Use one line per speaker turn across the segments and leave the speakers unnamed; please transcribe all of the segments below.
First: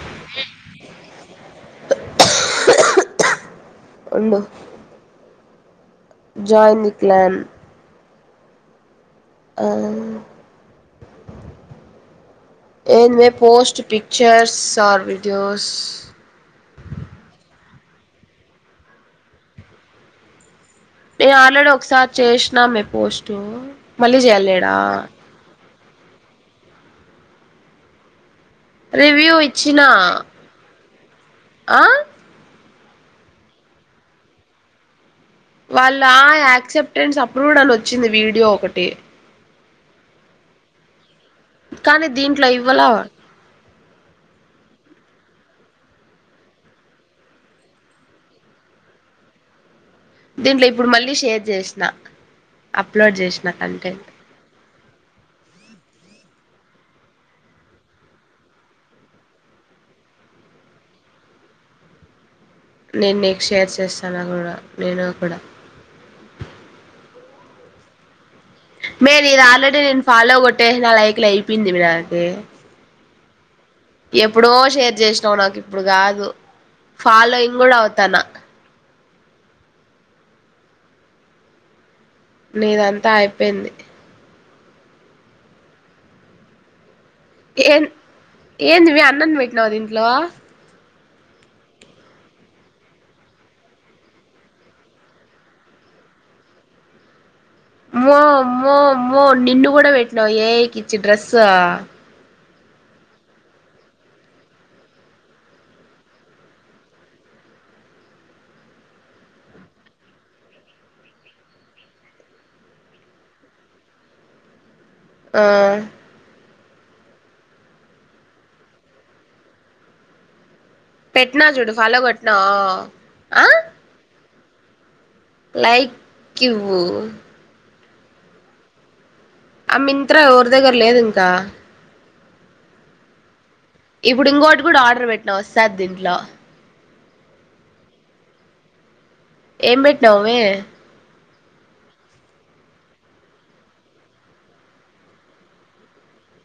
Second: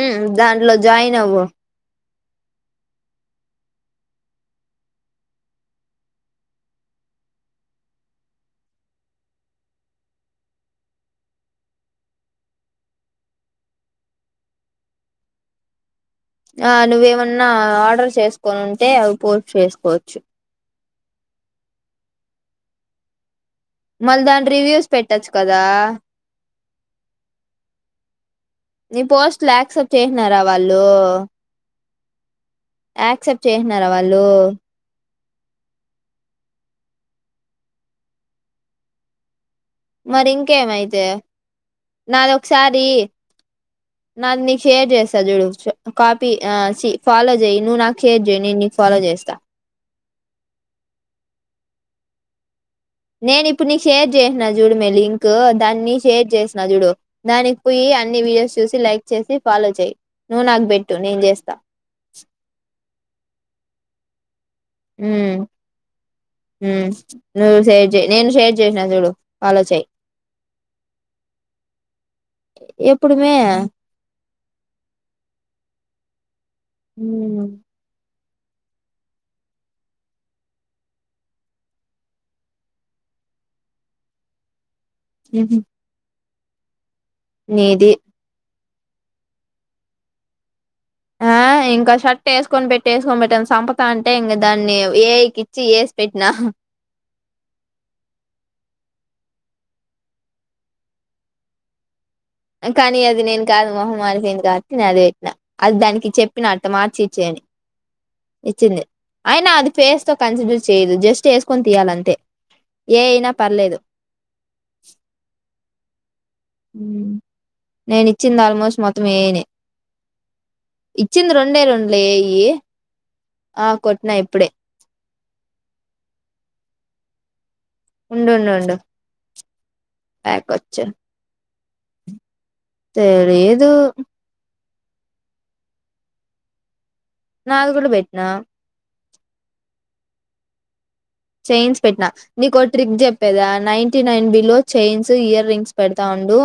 ఉ దాంట్లో జాయిన్ అవ్వు
ఉండు జాయిన్య్ క్లాన్ ఆ ఏందే పోస్ట్ పిక్చర్స్ ఆర్ వీడియోస్
ఆ నువ్వేమన్నా ఆర్డర్ చేసుకోని ఉంటే అవి పోస్ట్ చేసుకోవచ్చు
నే ఆల్రెడీ ఒకసారి చేషినామే పోస్ట్ మళ్ళీ
మళ్ దాని
చేయలేడా
రివ్యూస్ పెట్టొచ్చు కదా నీ
రివ్యూ
పోస్ట్లు
ఇచ్చిన
యాక్సెప్ట్ చేసినారా వాళ్ళూ
ఆ
యాక్సెప్ట్ చేసినార వాళ్ళూ
వాళ్ళ ఆ యాక్సెప్టెన్స్ అప్రూవ్డ్ అని వచ్చింది వీడియో ఒకటి
మరి ఇంకెమైతే
కానీ
నాది
దీంట్లో
ఒకసారి
ఇవ్వలా
నాది నీకు షేర్ చేస్తా తదు చూడు కాపీ ఆ చి ఫాలో చేయ్ నువ్వు నాకు షేర్ చేయ్ నెను నీకు ఫాలో చేస్తా
దీంట్లో ఇప్పుడు మళ్ళీ షేర్ జెసిన
నేను ఇప్పుడు నీ షేర్ జేసిన చూడమే లింక్ క్ దాన్ని షేర్ చేసిన చడు దానికి పోయి అన్ని వీడియోస్ చూసి లైక్ చేసి ఫాలో చేయి నువ్వు నాకు బెట్టు నేను చేస్తా
నేను నీకు షేర్ చేసనా క కూడా నేను కూడా
ఉమ్ ఉమ్ నువు షేర్ చేయ్ నేను షేర్ చేసినా చూడు
మే ఇది
ఫాలో
ఆల్రెడీ
చెయ్
నేను ఫాలో కొట్టేసి నా లైక్లు అయిపోయింది మే నాకి
ఎప్పుడు మే
ఎప్పుడో షేర్ చేసినవు నాకు ఇప్పుడు గాదు
హ్మ్.
ఫాలోయింగ్ గుడా అవుతాన్నా నీదంతా అయిపోయింది
[unintelligible] నీది
ఏందివి అన్నొన్ పెట్టినావు దీంట్లో
ఆ ఇంకో షర్ట్ ఎసుకొని పెట్టి ఏసుకొని పెట్టి అని సంపుతాంటే ఇంక దాన్ని ఏ ఇ కి ఇచ్చి ఏసి పెట్టినా
అమ్మో అమ్మో అమ్మో నిన్ను కూడా పెట్టినావ ఏ ఐ కి ఇచ్చి డ్రెస్స్
కానీ అది నేను కాదు మొహం మారి పోయింది కాబట్టి నేను అది పెట్టినా అది దానికి చెప్పిన అట్ట మార్చి ఇచ్చేయ్ అని ఇచ్చింది అయినా అది ఫేస్ తో కన్సిడర్ చేయదు జస్ట్ ఎసుకొని తీయాలంతే ఏ ఐ అయినా పర్లేదు
ఆ
నేను ఇచ్చింది ఆల్మోస్ట్ మొత్తం ఏ ఐ నే ఇచ్చింది
పెట్టినా
రెండే
చూడు
రెండు
ఫాలో
లె
కొట్టినా
ఇయ్యి ఆ కొట్టిన ఇప్పుడే
లైక్. ఇవ్యు
ఉండు ఉండు ఉండు
ఆ మింత్రా ఎవరి దగ్గర లేదు ఇంకా
తెలీద్
ఇప్పుడు ఇంగోటు కూడ ఆర్డర్ పెట్టినా వస్తాది దీంట్లో
నాది కూడ పెట్టినా
ఏం పెట్నావ్ వే
చైయిన్స్ పెట్టినా నీకు ట్రిక్ చెప్పేదా ninety nine below chains earrings పెడతా ఉండు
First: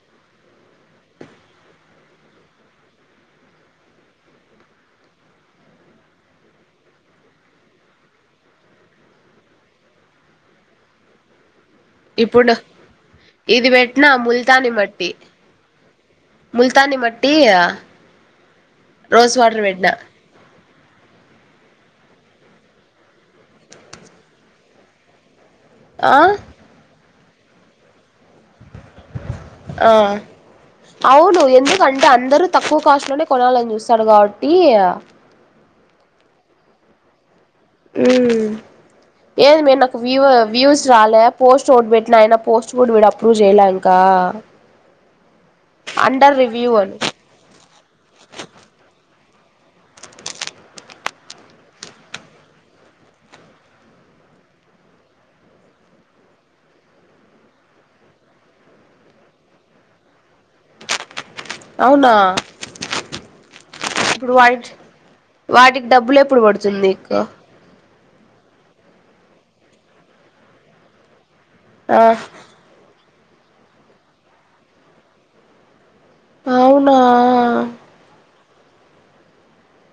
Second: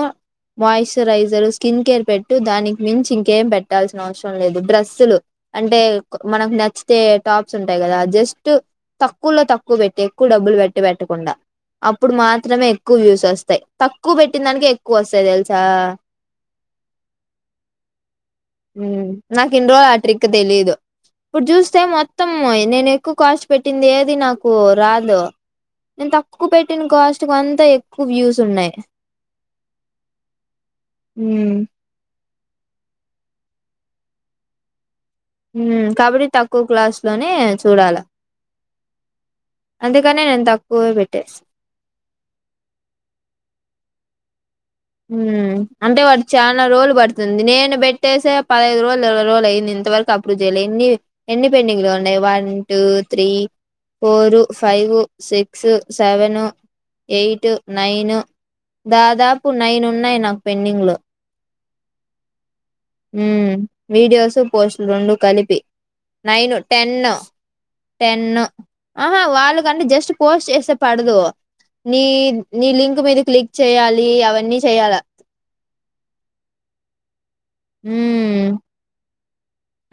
మాయిశ్చరైజర్ స్కిన్ కేర్ పెట్టు దానికి మించి ఇంకేం పెట్టాల్సిన అవసరం లేదు డ్రస్సులు అంటే మనకు నచ్చితే టాప్స్ ఉంటాయి కదా జస్ట్ తక్కువలో తక్కువ తక్కువ పెట్టి ఎక్కువ డబ్బులు పెట్టి పెట్టకుండా అప్పుడు
ఇప్పుడు
మాత్రమే ఎక్కువ వ్యూస్ వస్తాయి
ఇది పెట్టినా
తక్కువ పెట్టిన దానికి
ముల్తాని
ఎక్కువ
మట్టి
వస్తాయి తెలుసా
ముల్తాని మట్టి రోజ్
నాకు
వాటర్
ఇన్ని రోజులు
పెట్టినా
ఆ ట్రిక్ తెలీదు ఇప్పుడు చూస్తే మొత్తం నేను ఎక్కువ కాస్ట్ పెట్టింది ఏది నాక్ ఓ రాదు నేను
ఆ
తక్కువ పెట్టిన కాస్ట్ ఇకు అంత ఎక్కువ వ్యూస్ ఉన్నాయ్
ఆ అవును
మ్మ్
ఎందుకంటే అందరూ తక్కువ కాస్ట్ లోనే కొనాలని చూస్తాడు కాబట్టి
మ్మ్ కబడ్డీ తక్కువ క్లాస్ లోనే చూడాల
మ్మ్ ఏది మీరు నాకు
అందుకనే
వ్యూ
నేను
వ్యూస్
తక్కువే పెట్టా
రాలే పోస్ట్ ఒకటి పెట్టి అయనా పోస్ట్ కూడా ఇంకా అప్రూవ్ చేయలేం క్క
మ్మ్ అంటే వాడు చాలా రోజులు
అని
పడుతుంది నేను పెట్టేసే పదహైదు రోజులు రోజుల్ అయింది ఇంతవరకు అప్రూవ్ చేయాలి ఎన్ని ఎన్ని పెండింగ్ లో ఉన్నాయి one two three four five six seven eight nine దాదాప్ ఇప్పు నైన్ ఉన్నాయి నాకు పెన్నిడింగ్ లో
అవునా
మ్మ్
ఇప్పుడు
వీడియోస్
వాటి
పోస్ట్లు రెండు కలిపి
వాటికి డబ్బులు ఎప్పుడు
నైను
పడుతుంది నీకు
టెన్ ఆహా వాళ్ళకంటే జస్ట్ పోస్ట్ చేస్తే పడదు
ఆ
నీ నీ లింక్ మీద క్లిక్ చేయాలి అవన్నీ చేయాలా
అవునా
మ్మ్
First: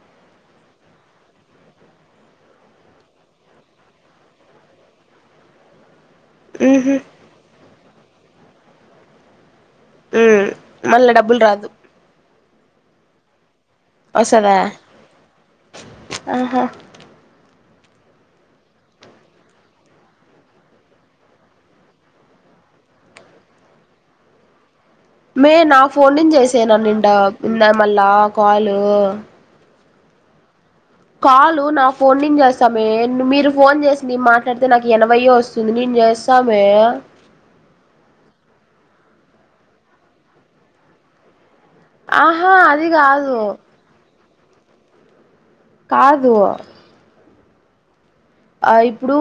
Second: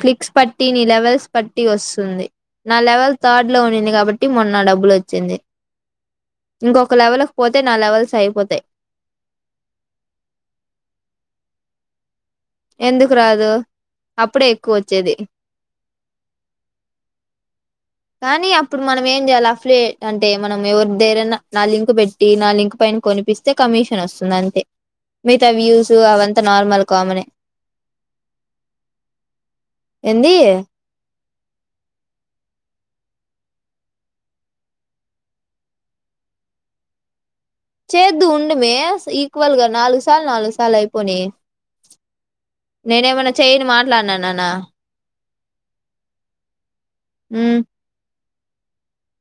క్లిక్స్ పట్టి నీ లెవెల్స్ పట్టి వస్తుంది నా లెవెల్ థర్డ్ లో ఉన్నింది కాబట్టి మొన్న డబ్బులు వచ్చింది
ఉహు
ఇంకొక లెవల్కి పోతే నా లెవెల్స్ అయిపోతాయి
మ్మ్ మళ్ళా డబ్బులు రాదు
ఎందుకు రాదు అప్పుడే
వసదా
ఎక్కువ వచ్చేది
ఆహా
కానీ అప్పుడు మనం ఏం చేయాలి అఫ్లీ అంటే మనం ఎవరి దేరైనా నా లింక్ పెట్టి నా లింక్ పైన కొనిపిస్తే కమిషన్ వస్తుంది అంతే
మే
మిగతా
నా
వ్యూస్
ఫోన్ నుంచి
అవంతా
చేసేను
నార్మల్ కామనే
నిండా మళ్ళా కాల్
ఎంది
కాలు నా ఫోన్ నించి చేస్తామే మీరు ఫోన్ చేసింది మాట్లాడితే నాకు ఎనభై వస్తుంది నేను చేస్తామే
చేద్దు ఉండమే ఈక్వల్ గా నాలుగు సార్లు నాలుగు సార్లు అయిపోనీ
ఆహా అదిగాదు
నా
కాదు
మ్మ్
ఆ ఇప్పుడు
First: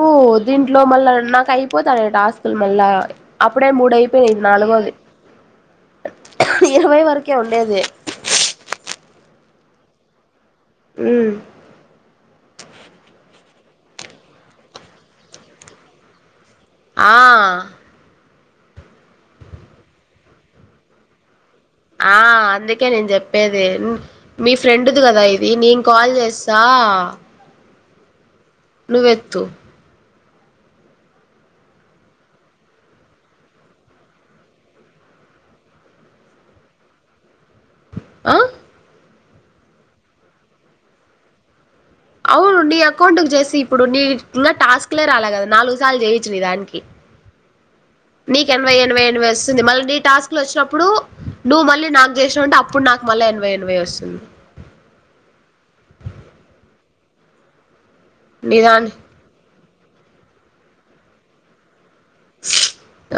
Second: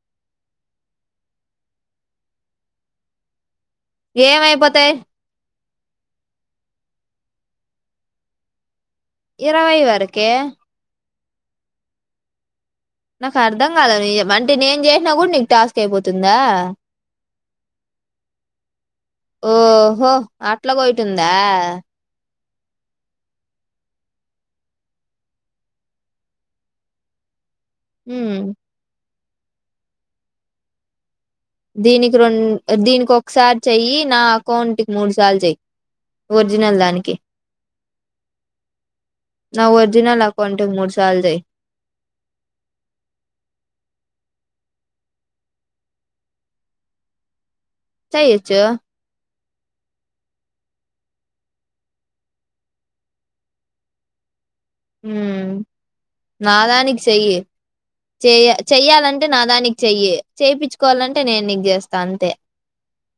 దీంట్లో మళ్ళా నాకు అయిపోతాను టాస్కులు మళ్ళా అప్ అప్పుడే మూడు అయిపోయింది
ఏమైపోతాయి
నాలుగోది ఇరవై వరకే ఉండేది
ఇరవై వరకే
ఉ
అర్ధం కాలదు అంటే నేను చేసినా కూడా నీకు టాస్క్ అయిపోతుందా
ఆ
ఓహో అట్లగోట్టుందా
ఆ అందుకే నేను చెప్పేది మీ ఫ్రెండ్ది కదా ఇది నేను కాల్ చేస్తా
ఉ
వెెత్తు
దీనికి రెం దీనికి ఒకసారి చెయ్యి నా అకౌంట్కి మూడు సార్లు చెయ్యి ఒరిజినల్ దానికి
ఆ
నా ఒర్జినల్ అకౌంట్ కి మూడు సార్లు చెయ్యి
అవును నీ అకౌంట్ కి చేసి ఇప్పుడు నీ ఇంకా టాస్క్లే రాలే కదా నాలుగు సార్లు చేయిచ్చు ని దానికి నీకి
చెయ్యొచ్చు
ఎభై ఎన్వై ఎన్వై మళ్ళీ నీ టాస్క్ లో వచ్చినప్పుడు నువ్వు మళ్ళీ నాకు చేసినాంటే అప్పుడు నాకు మళ్ళీ ఎనభై ఎనభై వస్తుంది
ఉ నా దానికి చెయ్య చెయ
నీదాని
చెయ్యాలంటే నా దానికి చెయ్యి చేపించుకోవాలంటే నేను నీకు చేస్తాను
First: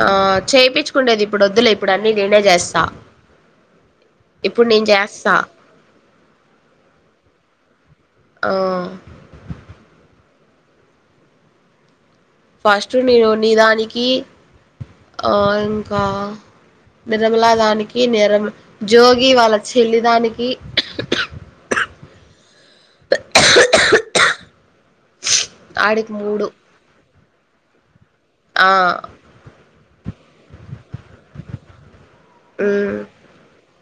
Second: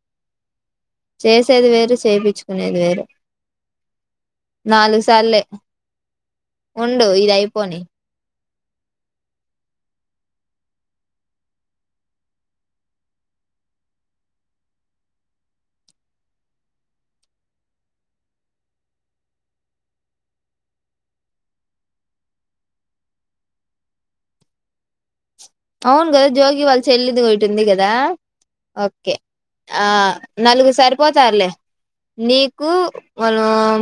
ఆ చేపించుకుండేది ఇప్పుడు
చేసేది
వద్దులే ఇప్పుడు
వేరు
అన్నీ నేనే
చేపిచ్చుకునేది
చేస్తా
వేరు
ఇప్పుడు నేను
నాలుగు
చేస్తా
సార్లే ఉండు ఇది అయిపోని
ఆ ఫస్ట్ నేను నీదానికి ఆ ఇంకా నిర్మలా దానికి నిరమ జోగి వాళ్ళ చెల్లిదానికి
అవును గదా జోగి వాళ్ళ చెల్లిది ఓటి ఉంటుంది కదా
ఆ
ఓకే ఆ నలుగురు సరిపోతారులే నీకు
మ్మ్
మ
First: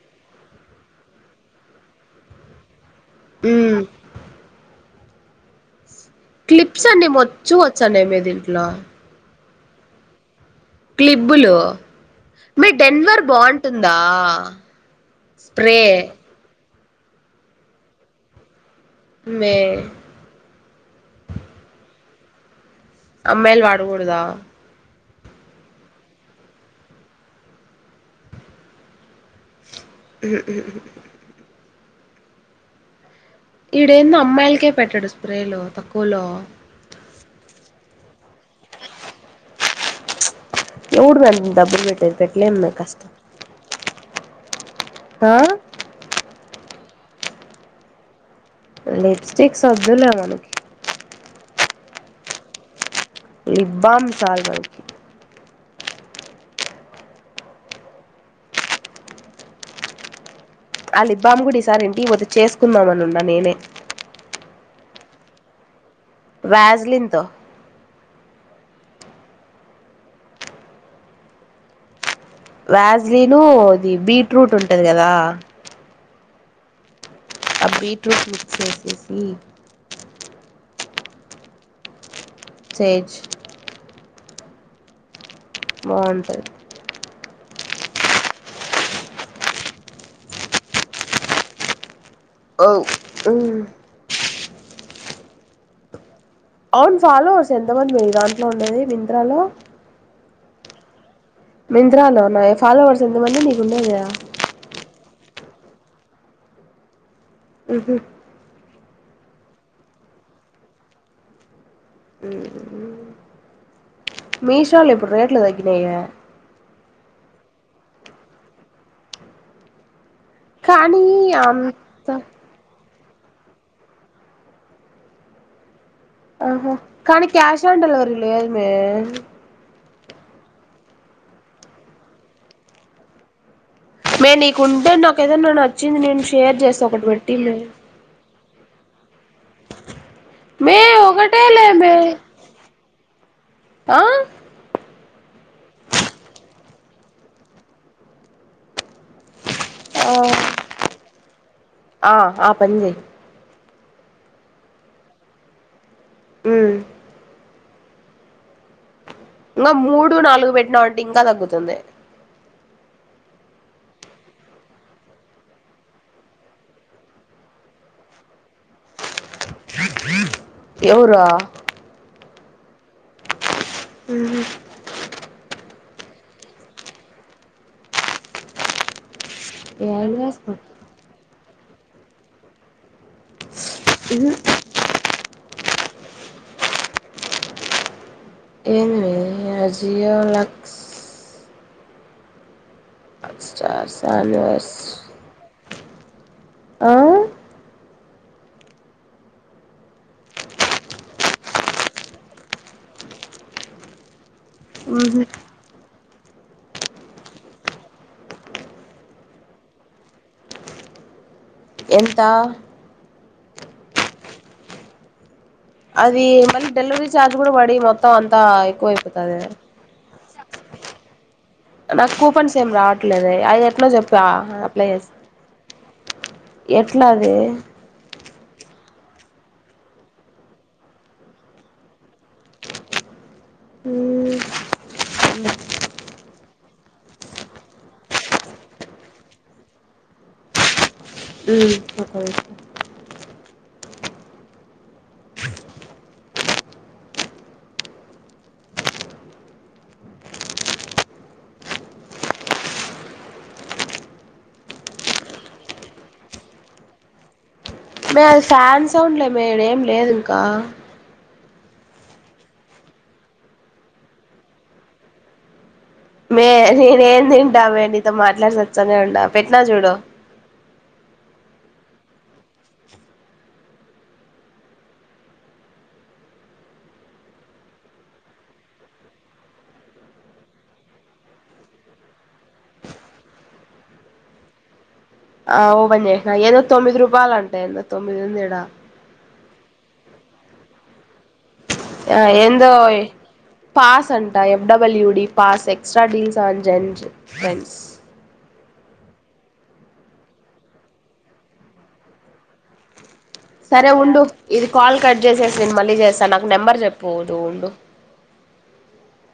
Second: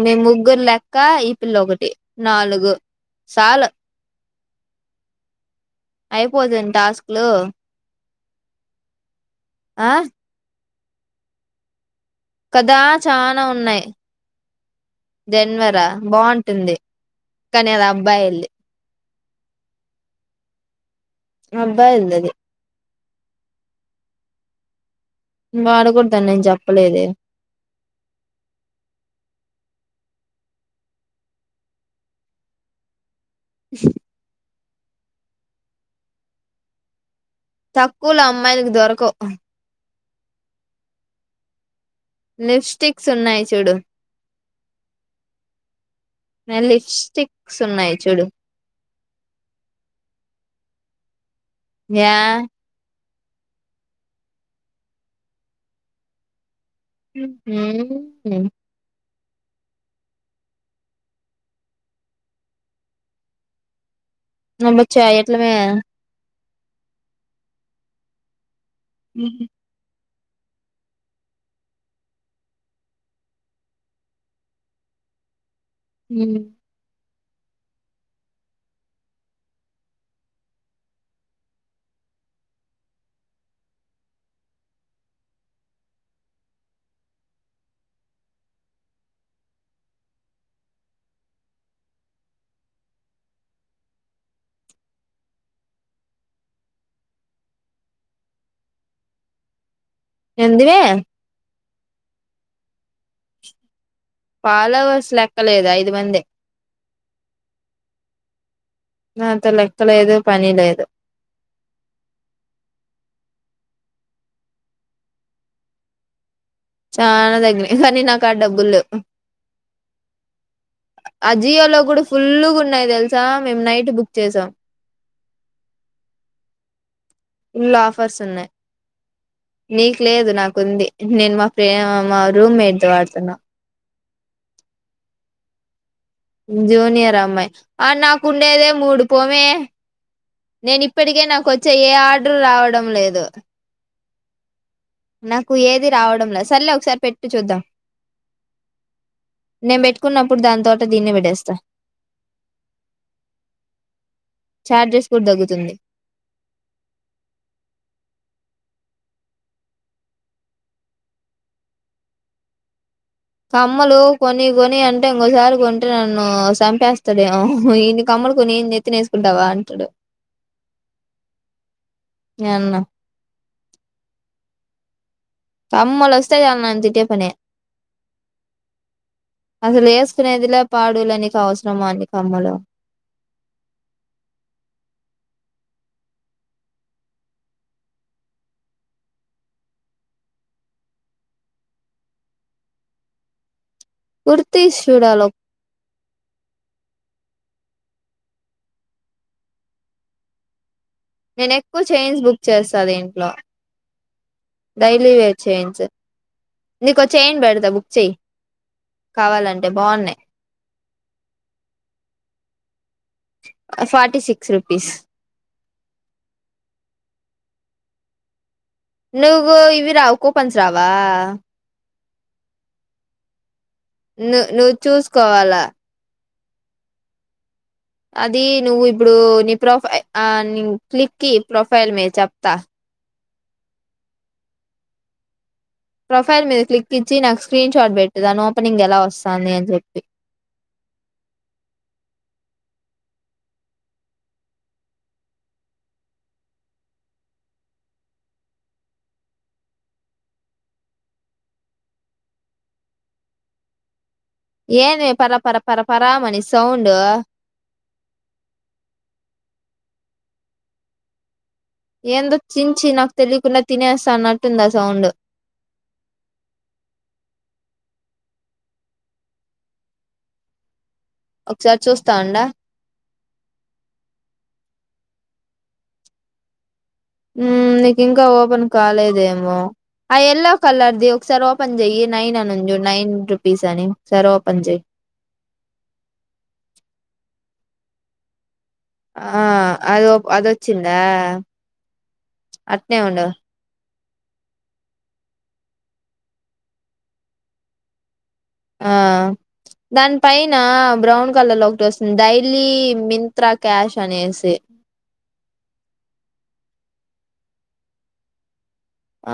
మీ ముగ్గురు లెక్క ఈ పిల్ల ఒకటి నాలుగు
ఉ
చాలు అయిపోతుంది
క్లిప్స్ అండి మ
టాస్క్లు
వచ్చు వచ్చాండి ఏ మీది ఇట్లా
ఆ
క్లిబ్బు లు
కదా చానా ఉన్నాయి
స్ప్రే
జన్వరా బాగుంటుంది కానీ అది అబ్బాయిలిది
మే
అబ్బాయిలది
అమ్మాయిలు వాడకూడదా
వాడకూడదని నేను చెప్పలేదే
ఉ ఉ ఈడేందో అమ్మాయిలకే పెట్టడు స్ప్రేలో తక్కువలో
తక్కువలో అమ్మాయిలకు దొరకవ్
ఎవడు మ డబ్బులు పెట్ పెట్టట్లేం లే
లిప్స్టిక్స్
కష్టం
ఉన్నాయి చూడు లిప్స్టిక్స్ ఉన్నాయి చూడు
లిప్స్టిక్స్ వద్దులే మనకి
యా
లిబ్బామ్ సాల్ మాకి
మ్మ్ మ్మ్
ఆ లిబ్బాం గుడి ఈసారి ఇంటిపోతే చేసుకుందామనున్నా నేనే
బచ్చా ఎట్లమే
వ్యాజలిన్తో
మ్మ్
వ్యాజ్లీను ఇది బీట్రూట్ ఉంటది కదా
మ్మ్
ఆ బీట్రూట్ మిక్స్ చేసేసి చేేచ్ బాగుంటది వు మ్మ్ అవును ఫాలోర్స్ ఎంతమంది మీరు దాంట్లో ఉన్నది మింత్ర లో
ఏంది
మింద్రాలోన్నా ఫాలోోవర్స్ ఎంత మంది నీకు ఉండేది
ఫాలోవర్స్ లెక్కలేదు ఐదు మంది
మ్మ్ హ్మ్
నాంత లెక్క లేదు పని లేదు
మ్మ్ మీషోలో ఇప్పుడు రేట్లు తగ్గినాయే
చాలా తగ్గినయి కానీ నాకడా డబ్బులు లేవ్
కానీ
అజియో లో కూడా
అంత
ఫుల్ గా ఉన్నాయి తెల్ స స మేము నైట్ బుక్ చేసాం
ఓహో కానీ cash
full
on delivery
offers ఉన్నాయి
లేదుమే
నీకు లేదు నాకుంది నేను మా ఫ్రెం మా రూమ్ మేట్ వాడుతున్నా
మే ని కుండ నాకదచ్చ వచ్చింది నేను షేర్ చేస్తా ఒకటి
జూనియర్ అమ్మాయి
పెట్టిండు
ఆ నాకు ఉండేదే మూడు పోమే
మే
నేను ఇప్పటికే
ఒకటే
నాకు
లే
వచ్చే ఏ
మే
ఆర్డర్ రావట్ డం లేదు
ఆ
నాకు ఏది రావడంలా సరలే ఒకసారి పెట్టి చూద్దాం నేను పెట్టుకున్నప్పుడు దాని తోట దీన్ని విడేస్తా
ఆ ఆ పని చెయ్
చార్జెస్ కూడా దగ్గుతుంది
మ్మ్ ఇంకా మూడు నాలుగు పెట్టినా అంటే ఇంకా తగ్గుతుంది
కమ్మలు కొన్ని కొని అంటే ఇంకోసారి కొంటే నన్ను చంపేస్తాడే ఇన్ని కమ్మలు కొనిన్ని ఎత్తిన ఉండవాంటడు
ఎవరా
ఏన్న
అ
కమ్మలస్తాయి నా అందిటే పనే అసలు వేసుకునేదిలా పాడు లే నీకు అవస్ త మాటి కమ్మలు
ఇ ఏంది మీ అజియో లక్స్ ఆక్స్ చార్ సను వర్స్
కుర్తీస్ చూడాలి
ఆ
నేను ఎక్కువ చైయిన్స్ బుక్ చేసా దింట్లో డైలీ
ఉహు
వేర్ చైన్స్ నీకు ఒక చైన్ పెడతా బుక్ చెయ్యి కావాలంటే బాగున్నాయి
ఎంత
ఫార్టీ సిక్స్ రుపీస్
అది మళ్ళీ డెలివరీ ఛార్జ్ కూడా పడి మొత్తం అంతా ఎక్కువైపోతది
నువ్వు ఇవి రావు కూపన్స్ రావా
నా కూపన్సేమ్ రాట్లేదే అఐ
ను నువ్వు చూసుకోవాలా
ఎట్లా అది
అది నువ్వు ఇప్పుడు నీ ప్రొఫై ఆ క్లిక్కి ప్రొఫైల్ మీద చెప్తా ప్రొఫైల్ మీద క్లిక్ ఇచ్చి నాకు స్క్రీన్ షాట్ పెట్టు దాని ఓపెనింగ్ ఎలా వస్తాంది అని చెప్పి
ఉ సప్పా
ఏంటివి పరా పరా పరా పరా మనీ సౌండు
మే అది ఫ్యాన్ సౌండ్లే మే ఏం లేదు ఇంకా
ఏందో చించి నాకు తెలియకుండా తినేస్తా అన్నట్టుంది ఆ సౌండ్
మే నేనే ఏం తింటావే నీతో మాట్లాడుసి వచ్చనే ఉం పెట్టినా చూడు
ఒకసారి చూస్తా అండా ఉమ్ నీకు ఇంకా ఓపెన్ కాలేదేమో ఆ ఎల్లో కలర్ది ఒకసారి ఓపెన్ చెయ్యి నైన్ అనింజు నైన్ రుపీస్ అని ఒకసారి ఓపెన్ చెయి
ఆ ఓపెన్ చేసిన ఏదో తొమ్మిది రూపాయలు అంట ఏదో తొమ్మిది ఉంది ఈడ
ఆ అద అదొచ్చింద
ఆ ఎందో పాస్ సంటా F W D pass extra deals on జెం ఫెండ్స్
ఆ దాని పైన బ్రౌన్ కలర్ లో ఓటి వస్తుంది డైలీ మిన్
సరే ఉండు ఇది కాల్ కట్ చేసేసి నేను మళ్ళీ చేస్తాను నాకు నెంబర్ చెప్ పోతుండు
ఆ